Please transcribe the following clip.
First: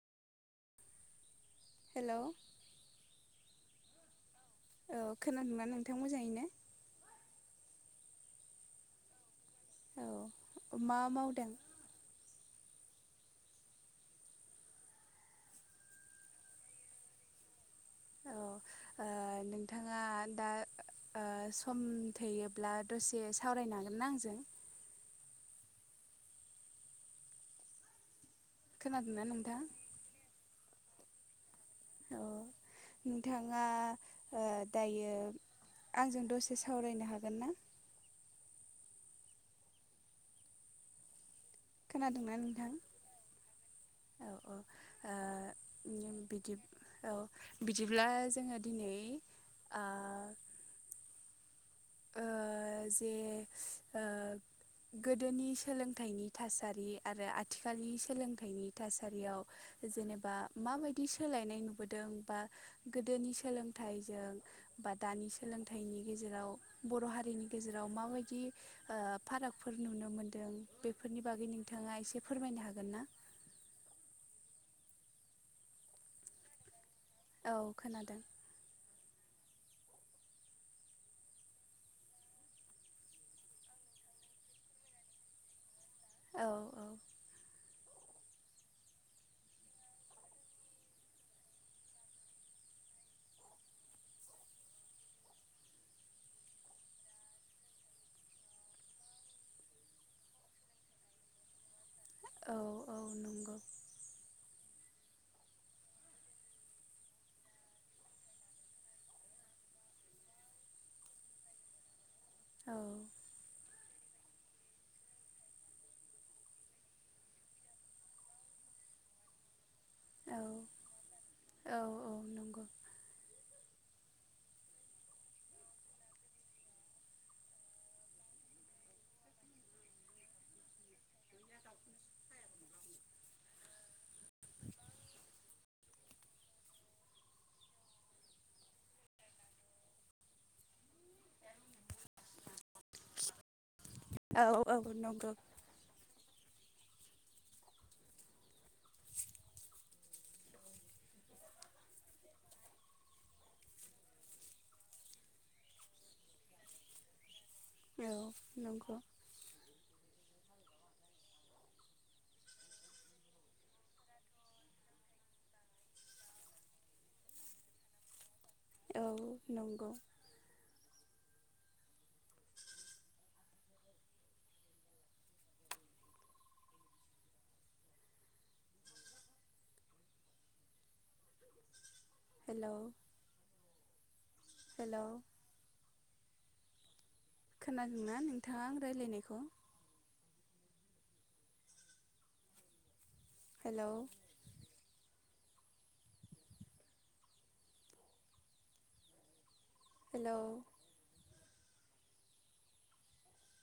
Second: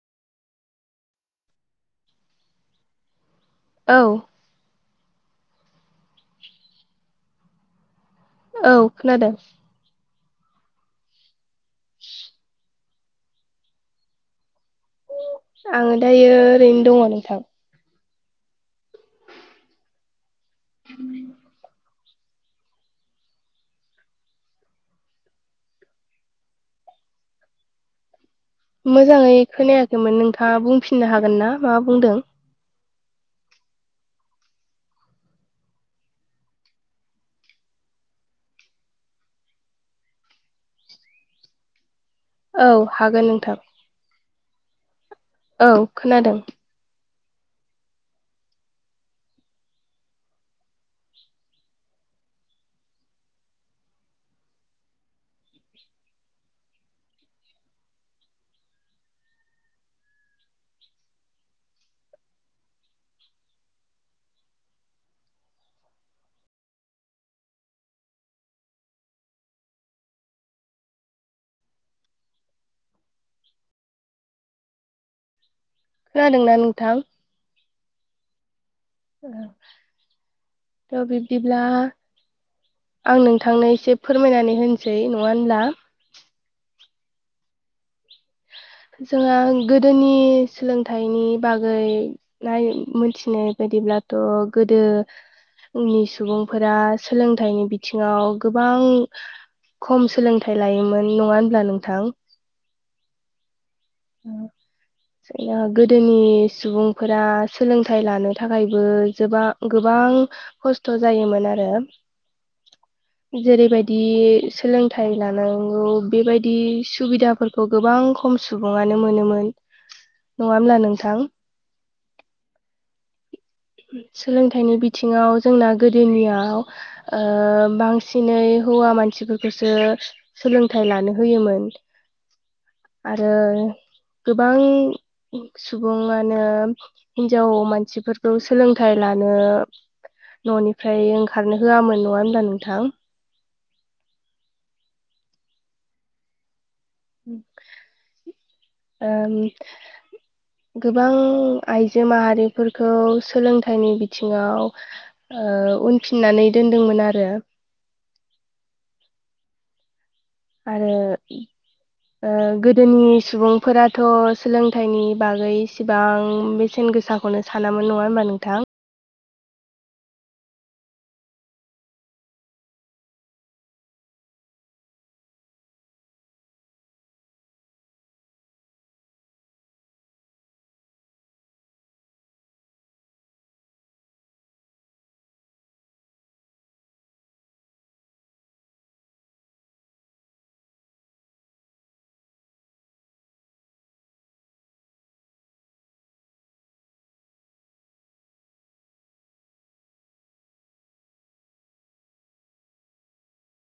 Hello. औ। औ खोनादोंना नोंथां मोजां औ खोनादों। औ मा मावदों। [unintelligible] आङो दायो ओरैनो दङ नोंथां। औ ओ नोंथाङा दा ओ सम थायोब्ला दसे सावरायनो हागोनना आंजों। खोनादोंना मोजाङै नोंथां खोनायाखैमोन नोंथाङा बुंफिननो हागोन ना मा बुंदों? औ नोंथाङा ओ दायो आंजों दसे सावरायनो हागोन ना। खोनादोंना औ नोंथां हागोन नोंथां औ औ। औ ओ खोनादों। बिदि औ बिदिब्ला जोङो दिनै ओ ओ जे ओ गोदोनि सोलोंथाइनि थासारि आरो आथिखालनि सोलोंथाइनि थासारियाव जेनेबा माबायदि सोलायनाय नुबोदों बा गोदोनि सोलोंथाइजों बा दानि सोलोंथाइनि गेजेराव बर' हारिनि गेजेराव माबायदि ओ फारागफोर नुनो मोनदों बेफोरनि बागै नों नोंथाङा इसे फोरमायनो हागोन ना। खोनादोंना नोंथां। औ खोनादों। औ थ' बिबदिब्ला आं नोंथांनो एसे फोरमायनानै होनोसै नङा होनब्ला? औ औ। [inaudible] जोंहा गोदोनि सोलोंथाइनि बागै नाय- मोनथिनाय बायदि अब्लाथ' गोदो नि सुबुंफोरा सोलोंथाइनि बिथिङाव गोबां खम सोलोंथाइ लायोमोन नङा होनब्ला नोंथां? औ औ नंगौ औ जोंनिया गोदोनि सुबुंफोरा सोलोंथाइ लानो थाखायबो जोबां गोबां -बां खस्थ' जायोमोन आरो औ जेरै बाय -दि सोलोंथाइ लानांगौ बेबायदि सुबिदाफोरखौ गोबां खम सुबुङानो मोनोमोन। औ नङा होनब्ला नोंथां? औ नंगौ सोलोंथाइनि बिथिङाव जोंना गोदोनियाव ओ बांसिनै हौवा मानसिफोरखौसो सोलोंथाइ लानो होयोमोन। [inaudible] आरो गोबां सुबुङानो हिनजाव मानसिफोर सोलोंथाइ लानो न'निफ्राय ओंखारनो होआमोन। नङा होमबा नोंथां? औ औ नगौ। [unintelligible] ओ गोबां आइजो माहारिफोरखौ सोलोंथाइनि बिथिङाव ओ उनफिननानै दोनदोंमोन आरो। औ नंगौ। [inaudible] आरो ओ गोदोनि सुबुंफोराथ' सोलोंथाइनि बागै इसेबां बेसेन गोसाखौनो सानामोन नङा होमबा नोंथां। औ नंगौ। हेलौ हेल' खोनादोंना नोंथाङा आं रायलायनायखौ? Hello hello